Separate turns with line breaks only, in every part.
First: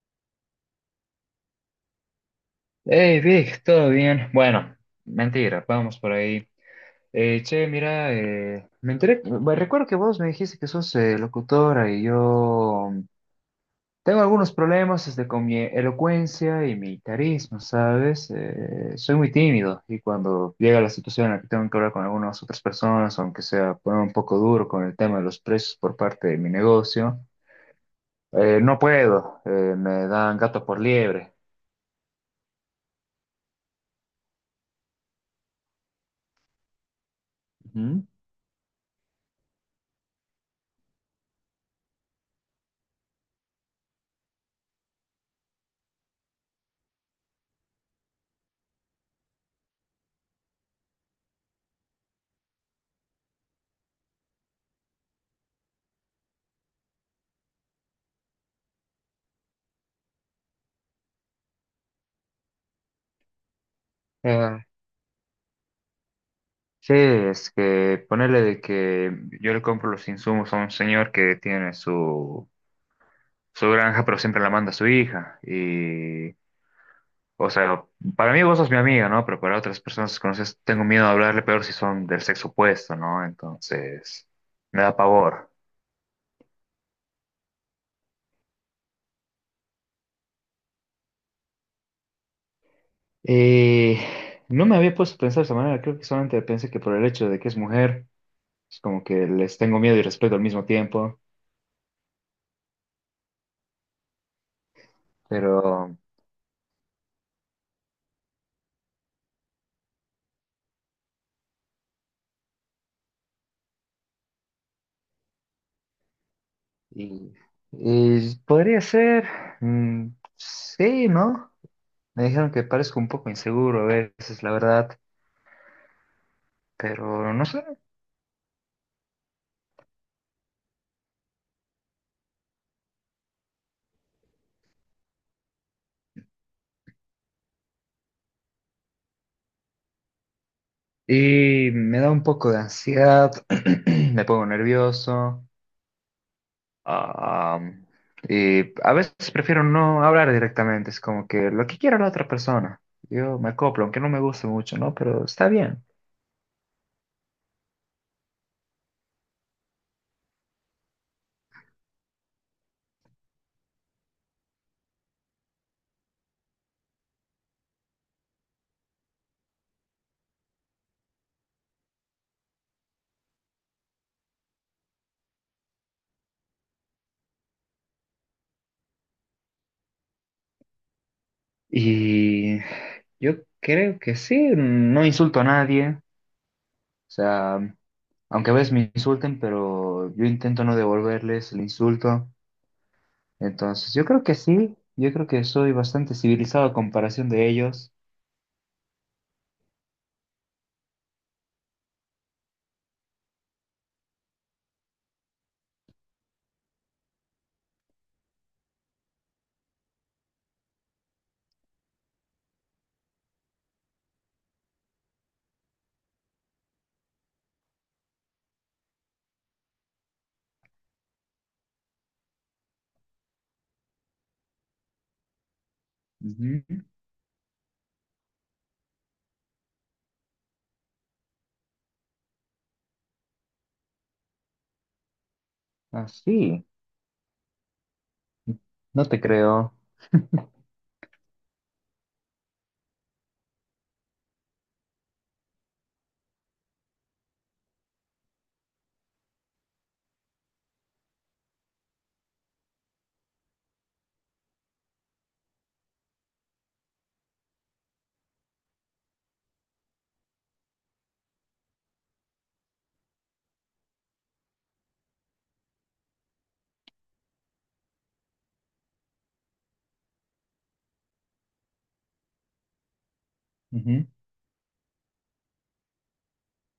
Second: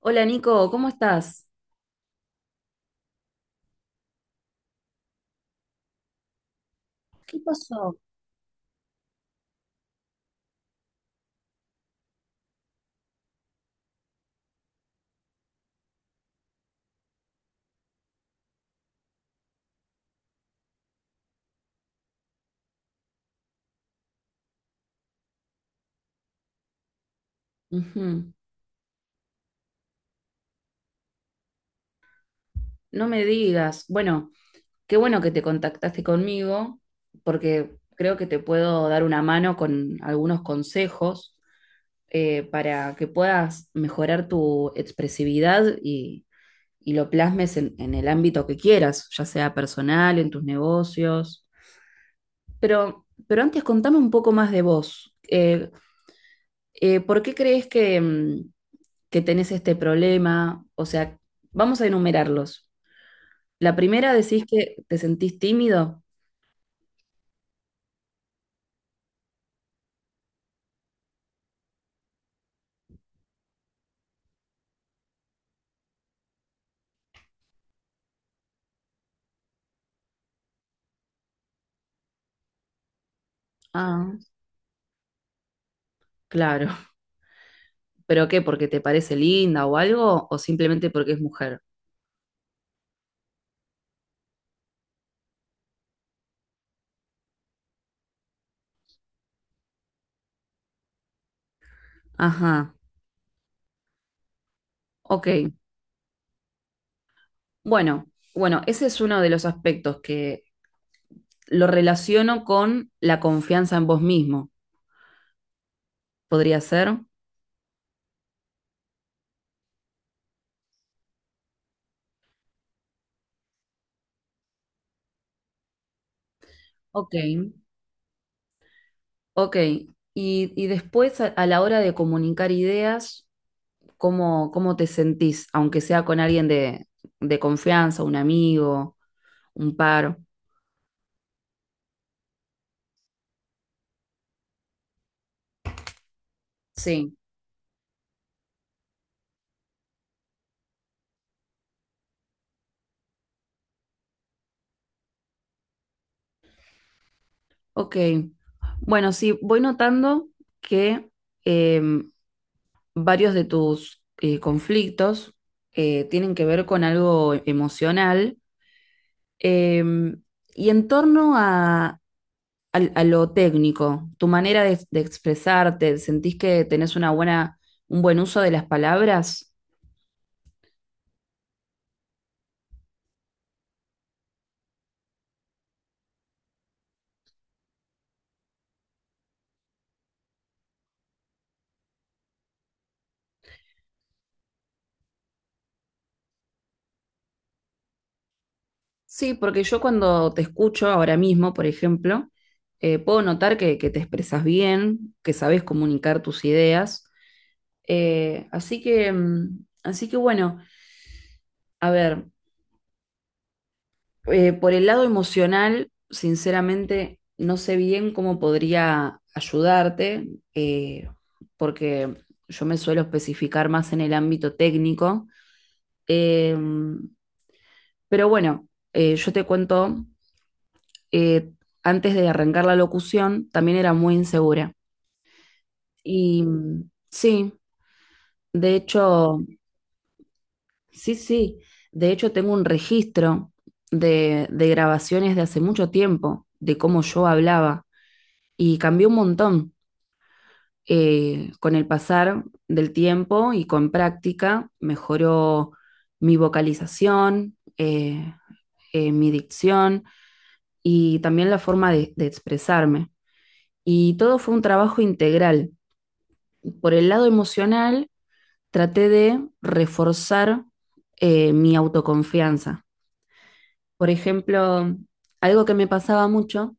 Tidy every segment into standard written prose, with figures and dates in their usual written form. Hola Nico, ¿cómo estás?
Hey Vic, ¿todo bien? Bueno, mentira, vamos por ahí.
¿Qué
Che,
pasó?
mira, me enteré, bueno, recuerdo que vos me dijiste que sos locutora y yo tengo algunos problemas este, con mi elocuencia y mi carisma, ¿sabes? Soy muy tímido y cuando llega la situación en la que tengo que hablar con algunas otras personas, aunque sea poner un poco duro con el tema de los precios por parte de mi negocio,
Ujú.
no puedo, me dan gato por liebre.
No me digas. Bueno, qué bueno que te contactaste conmigo porque creo que te puedo dar una mano con algunos consejos para que puedas mejorar tu expresividad y lo plasmes en el ámbito que quieras, ya sea personal, en tus negocios. Pero antes contame un poco más de vos. ¿Por qué crees que, que tenés este problema? O sea, vamos a enumerarlos. La primera, decís
Ujú.
que te sentís tímido.
Sí, es que ponerle de que yo le compro los insumos a un señor que tiene su granja, pero siempre la manda a su hija. Y, o sea, para mí vos sos mi amiga, ¿no? Pero para otras personas que conoces, tengo miedo de hablarle, peor si son del sexo opuesto, ¿no?
Ah,
Entonces, me da pavor.
claro. ¿Pero qué? ¿Porque te parece linda o algo? ¿O simplemente porque es mujer?
Y no me había puesto a pensar de esa manera, creo que solamente pensé que por el hecho de que es mujer, es como que les tengo miedo y respeto al mismo tiempo,
Ajá, ok.
pero...
Bueno, bueno, ese es uno de los aspectos que lo relaciono con la confianza en vos mismo. ¿Podría ser?
Y, y podría ser, mm, sí, ¿no? Me dijeron que parezco un poco inseguro a veces, la verdad,
Ok,
pero no sé.
ok. Y después a la hora de comunicar ideas, ¿cómo, cómo te sentís? Aunque sea con alguien de confianza, un amigo, un par.
Y me da un poco de ansiedad, me pongo nervioso.
Sí,
Ah, y a veces prefiero no hablar directamente, es como que lo que quiera la otra persona. Yo me acoplo, aunque no me guste mucho, ¿no? Pero está bien.
ok. Bueno, sí, voy notando que eh, varios de tus conflictos tienen que ver con algo emocional, eh, y en torno a, al a lo técnico, tu manera de expresarte, ¿sentís que tenés una buena, un buen uso de las palabras?
Y yo creo que sí, no insulto a nadie. O sea, aunque a veces me insulten, pero yo intento no devolverles el insulto. Entonces, yo creo que sí, yo creo que soy bastante civilizado a comparación de ellos.
Sí, porque yo cuando te escucho ahora mismo, por ejemplo, puedo notar que te expresas bien, que sabes comunicar tus ideas. Así que bueno, a ver, por el lado emocional, sinceramente, no sé bien cómo podría ayudarte, eh, porque yo me suelo especificar más en el ámbito técnico. Eh,
Ujú.
pero bueno, yo te cuento, eh, antes de arrancar la locución, también era muy insegura. Y
Así,
sí, de
no te
hecho,
creo.
sí, sí, de hecho tengo un registro de grabaciones de hace mucho tiempo, de cómo yo hablaba, y cambió un montón con el pasar del tiempo y con práctica. Mejoró mi vocalización, mi dicción y también la forma de expresarme. Y todo fue un trabajo integral. Por el lado emocional, traté de reforzar mi autoconfianza.
Ujú.
Por ejemplo, algo que me pasaba mucho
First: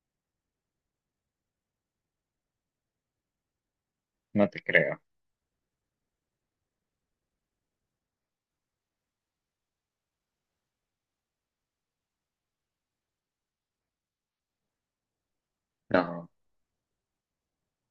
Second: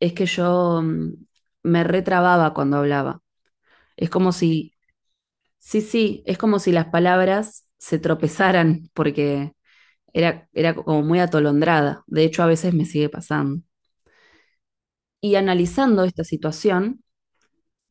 es que yo, me retrababa cuando hablaba. Es como
No te
si,
creo.
sí, sí, es como si las palabras se tropezaran porque era, era como muy atolondrada. De hecho, a veces me sigue pasando. Y analizando esta
No.
situación,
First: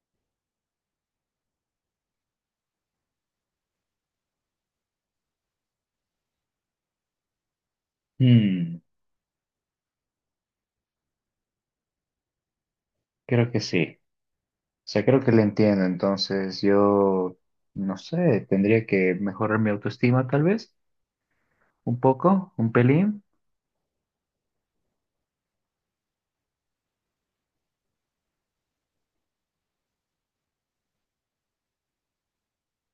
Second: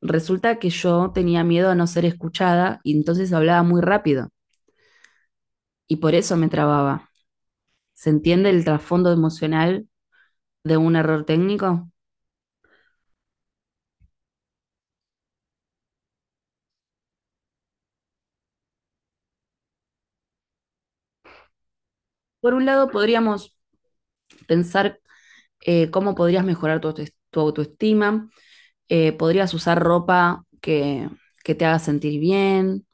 resulta que yo tenía miedo a no ser escuchada y entonces hablaba muy rápido y por eso me trababa. ¿Se entiende el
Mm,
trasfondo emocional de un error técnico?
creo que sí. O sea, creo que le entiendo. Entonces, yo, no sé, tendría que mejorar mi autoestima tal vez, un
Por
poco,
un
un
lado,
pelín,
podríamos pensar cómo podrías mejorar tu, auto- tu autoestima. Podrías usar ropa que te haga sentir bien,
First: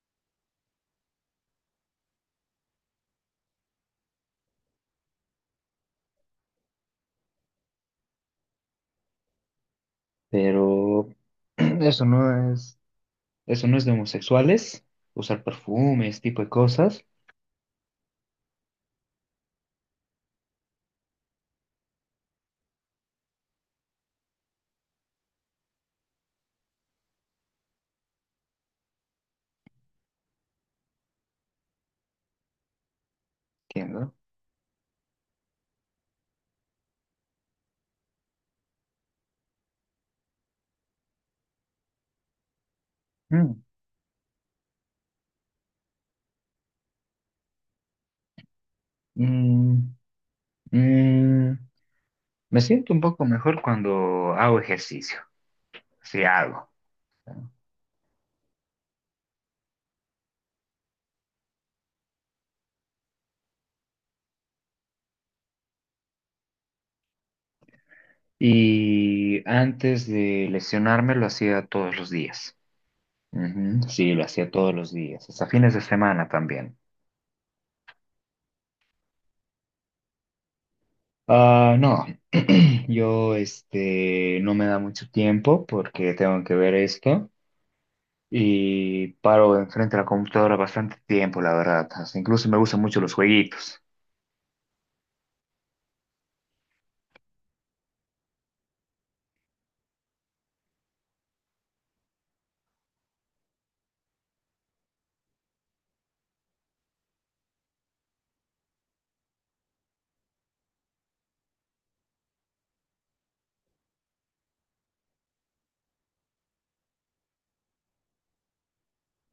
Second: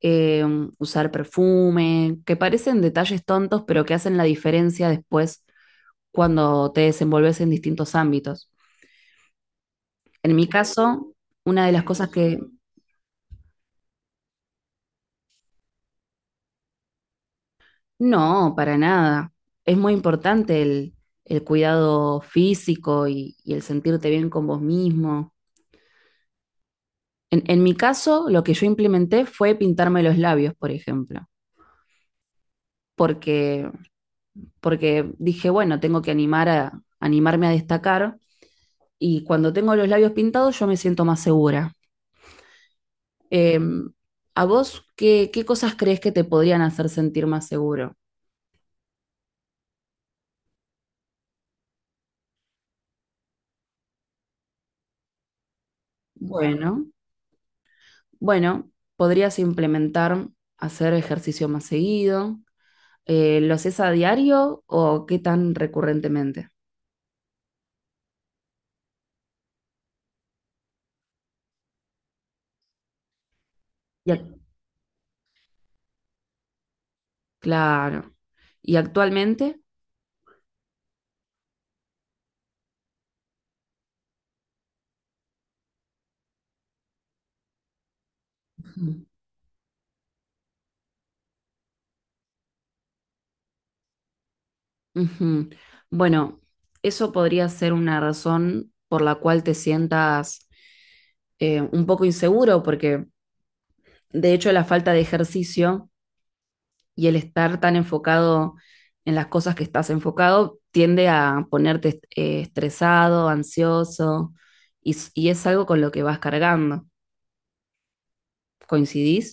eh, usar perfume, que parecen detalles tontos, pero que hacen la diferencia después cuando te desenvolves en distintos ámbitos. En mi
pero
caso, una de las
eso
cosas que...
no es... Eso no es de homosexuales, usar perfumes tipo de cosas.
No, para nada. Es muy importante el cuidado físico y el sentirte bien con vos mismo. En mi caso, lo que yo implementé fue pintarme los labios, por ejemplo, porque,
Entiendo.
porque dije, bueno, tengo que animar a, animarme a destacar, y cuando tengo los labios pintados yo me siento más segura.
Mm,
Em, ¿A vos qué, qué cosas crees que te podrían hacer sentir más seguro?
mm, mm, me siento un poco mejor cuando hago ejercicio, si hago.
Bueno, bueno, podrías implementar hacer ejercicio más seguido. ¿Lo haces a diario o qué tan recurrentemente?
Y antes de lesionarme lo hacía todos los días. Ujú.
Y
Sí, lo
ac-
hacía todos los días, hasta fines de semana también.
claro. ¿Y actualmente?
Ah, no, yo este no me da mucho tiempo porque tengo que ver esto.
Ujú.
Y paro enfrente de la computadora bastante tiempo, la verdad. Hasta incluso me gustan mucho los jueguitos.
Ujú. Bueno, eso podría ser una razón por la cual te sientas un poco inseguro, porque de hecho la falta de ejercicio y el estar tan enfocado en las cosas que estás enfocado tiende a ponerte est- estresado, ansioso, y, s- y es algo con lo que vas cargando. ¿Coincidís?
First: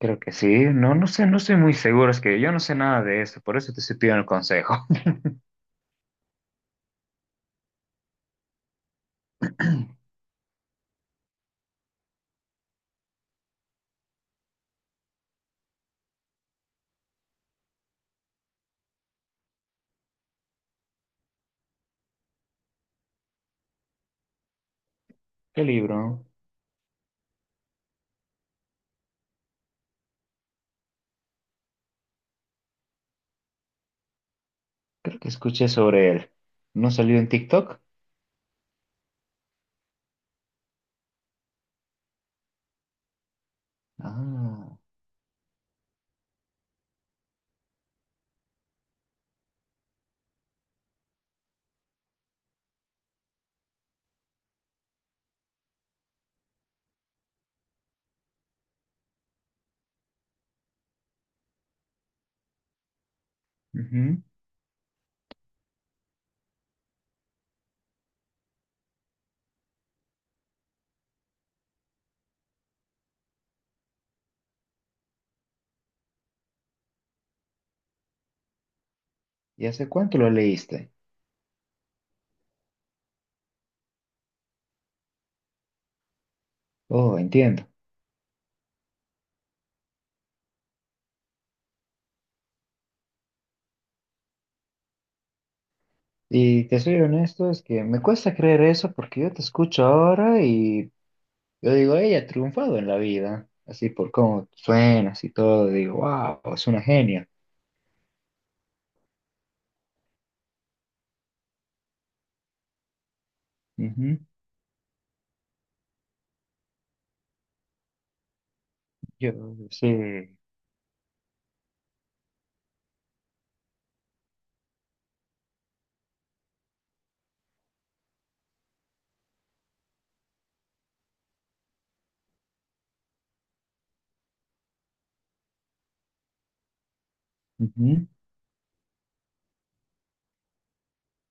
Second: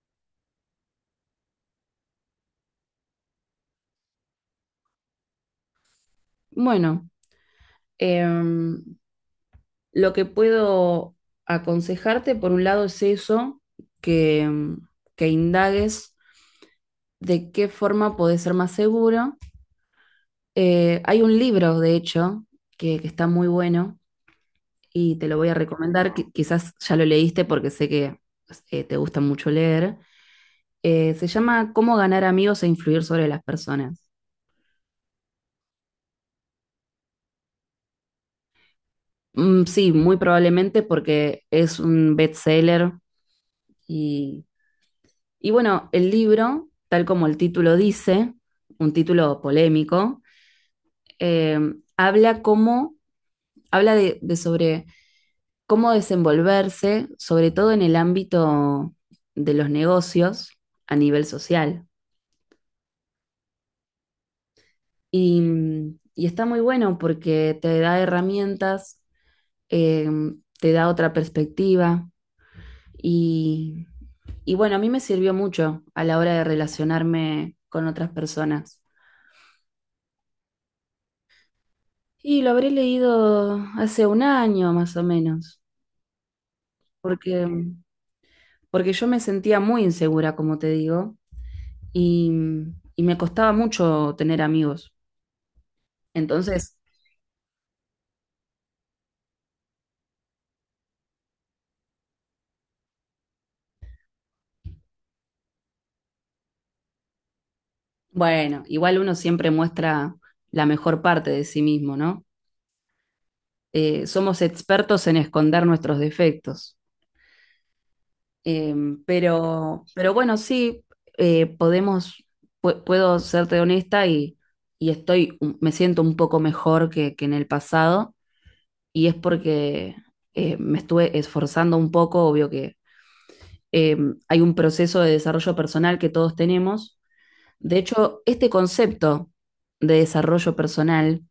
Creo que sí. No, no sé, no estoy muy seguro. Es que yo no sé nada de esto, por eso te estoy pidiendo el consejo.
Bueno. Em, lo que puedo aconsejarte, por un lado, es eso, que, que indagues de qué forma podés ser más seguro. Hay un libro, de hecho, que está muy bueno y te lo voy a
¿Qué
recomendar.
libro?
Qui- quizás ya lo leíste porque sé que te gusta mucho leer. Se llama Cómo ganar amigos e influir sobre las personas.
Creo que escuché sobre él. ¿No salió en TikTok?
Sí, muy probablemente porque es un bestseller.
Ah,
Y bueno, el libro, tal como el título dice, un título polémico, eh, habla cómo, habla de sobre cómo desenvolverse, sobre todo en el ámbito de los negocios a nivel social.
ujú.
Y, y está muy bueno porque te da herramientas, eh, te da otra perspectiva y, y bueno, a mí me sirvió mucho a la hora de relacionarme con otras personas.
¿Y hace cuánto lo leíste?
Y lo habré leído hace un año más o menos,
Oh,
porque,
entiendo.
porque yo me sentía muy insegura, como te digo, y, y me costaba mucho tener amigos.
Y
Entonces,
te soy honesto, es que me cuesta creer eso porque yo te escucho ahora y yo digo, ella ha triunfado en la vida. Así por cómo suenas y todo, digo, wow, es una genia.
bueno, igual uno siempre muestra la mejor parte de sí mismo, ¿no?
Ujú.
Somos expertos en esconder nuestros defectos. Eh,
Yo sí.
pero bueno, sí, podemos, pu- puedo serte honesta y estoy, me siento un poco mejor que en el pasado, y es porque me estuve esforzando un poco. Obvio que eh, hay un proceso de desarrollo personal que todos tenemos. De
Ujú,
hecho, este concepto de desarrollo personal,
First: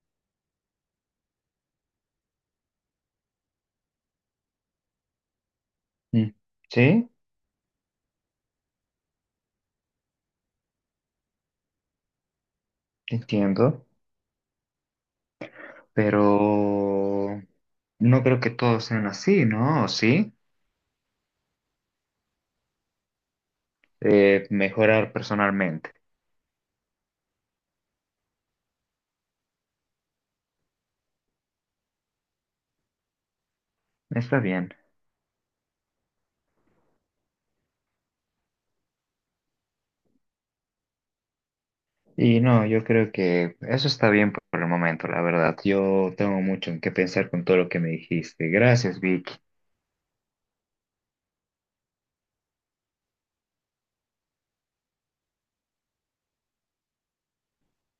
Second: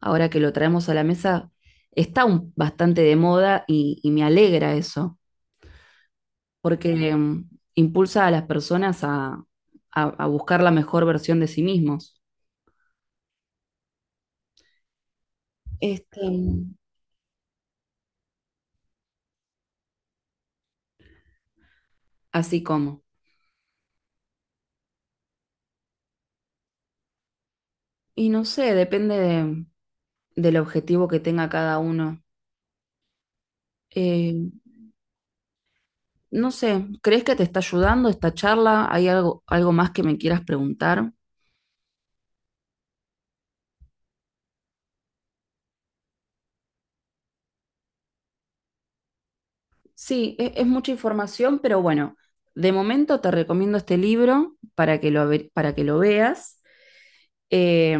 ahora que lo traemos a la mesa, está un- bastante de moda, y me alegra eso,
mm.
porque
Sí,
impulsa a las personas a buscar la mejor versión de sí mismos.
entiendo,
Este,
pero no creo que todos sean así, ¿no? ¿O sí?
así como.
Mejorar personalmente.
Y no sé, depende de- del objetivo que tenga cada uno.
Está
Eh,
bien.
No sé, ¿crees que te está ayudando esta charla? ¿Hay algo, algo más que me quieras preguntar?
Y no, yo creo que eso está bien por el momento, la verdad. Yo tengo mucho en qué pensar con todo lo que me dijiste. Gracias, Vicky.
Sí, e- es mucha información, pero bueno, de momento te recomiendo este libro para que lo, ve- para que lo veas. Eh,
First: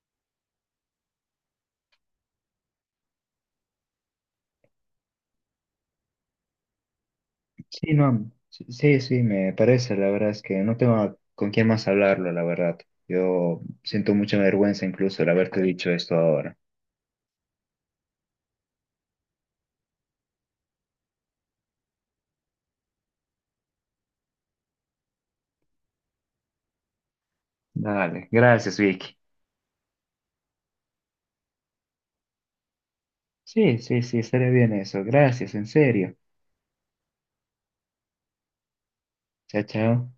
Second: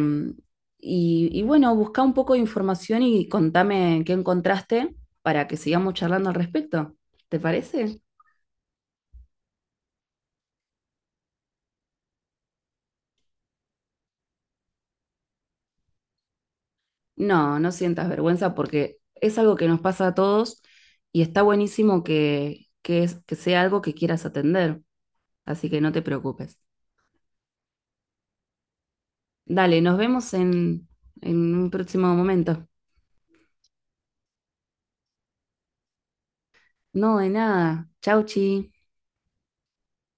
y bueno, busca un poco de información y contame qué encontraste para que sigamos charlando al respecto. ¿Te
Sí,
parece?
no, sí, sí, sí, me parece. La verdad es que no tengo con quién más hablarlo, la verdad. Yo siento mucha vergüenza incluso de haberte dicho esto ahora.
No, no sientas vergüenza porque es algo que nos pasa a todos y está buenísimo que es- que sea algo que quieras atender, así que no te preocupes.
Dale, gracias, Vicky.
Dale, nos vemos en un próximo momento.
Sí, sí, sí, estaría bien eso. Gracias, en serio.
No, de nada. Chau, chi.
Chao, chao.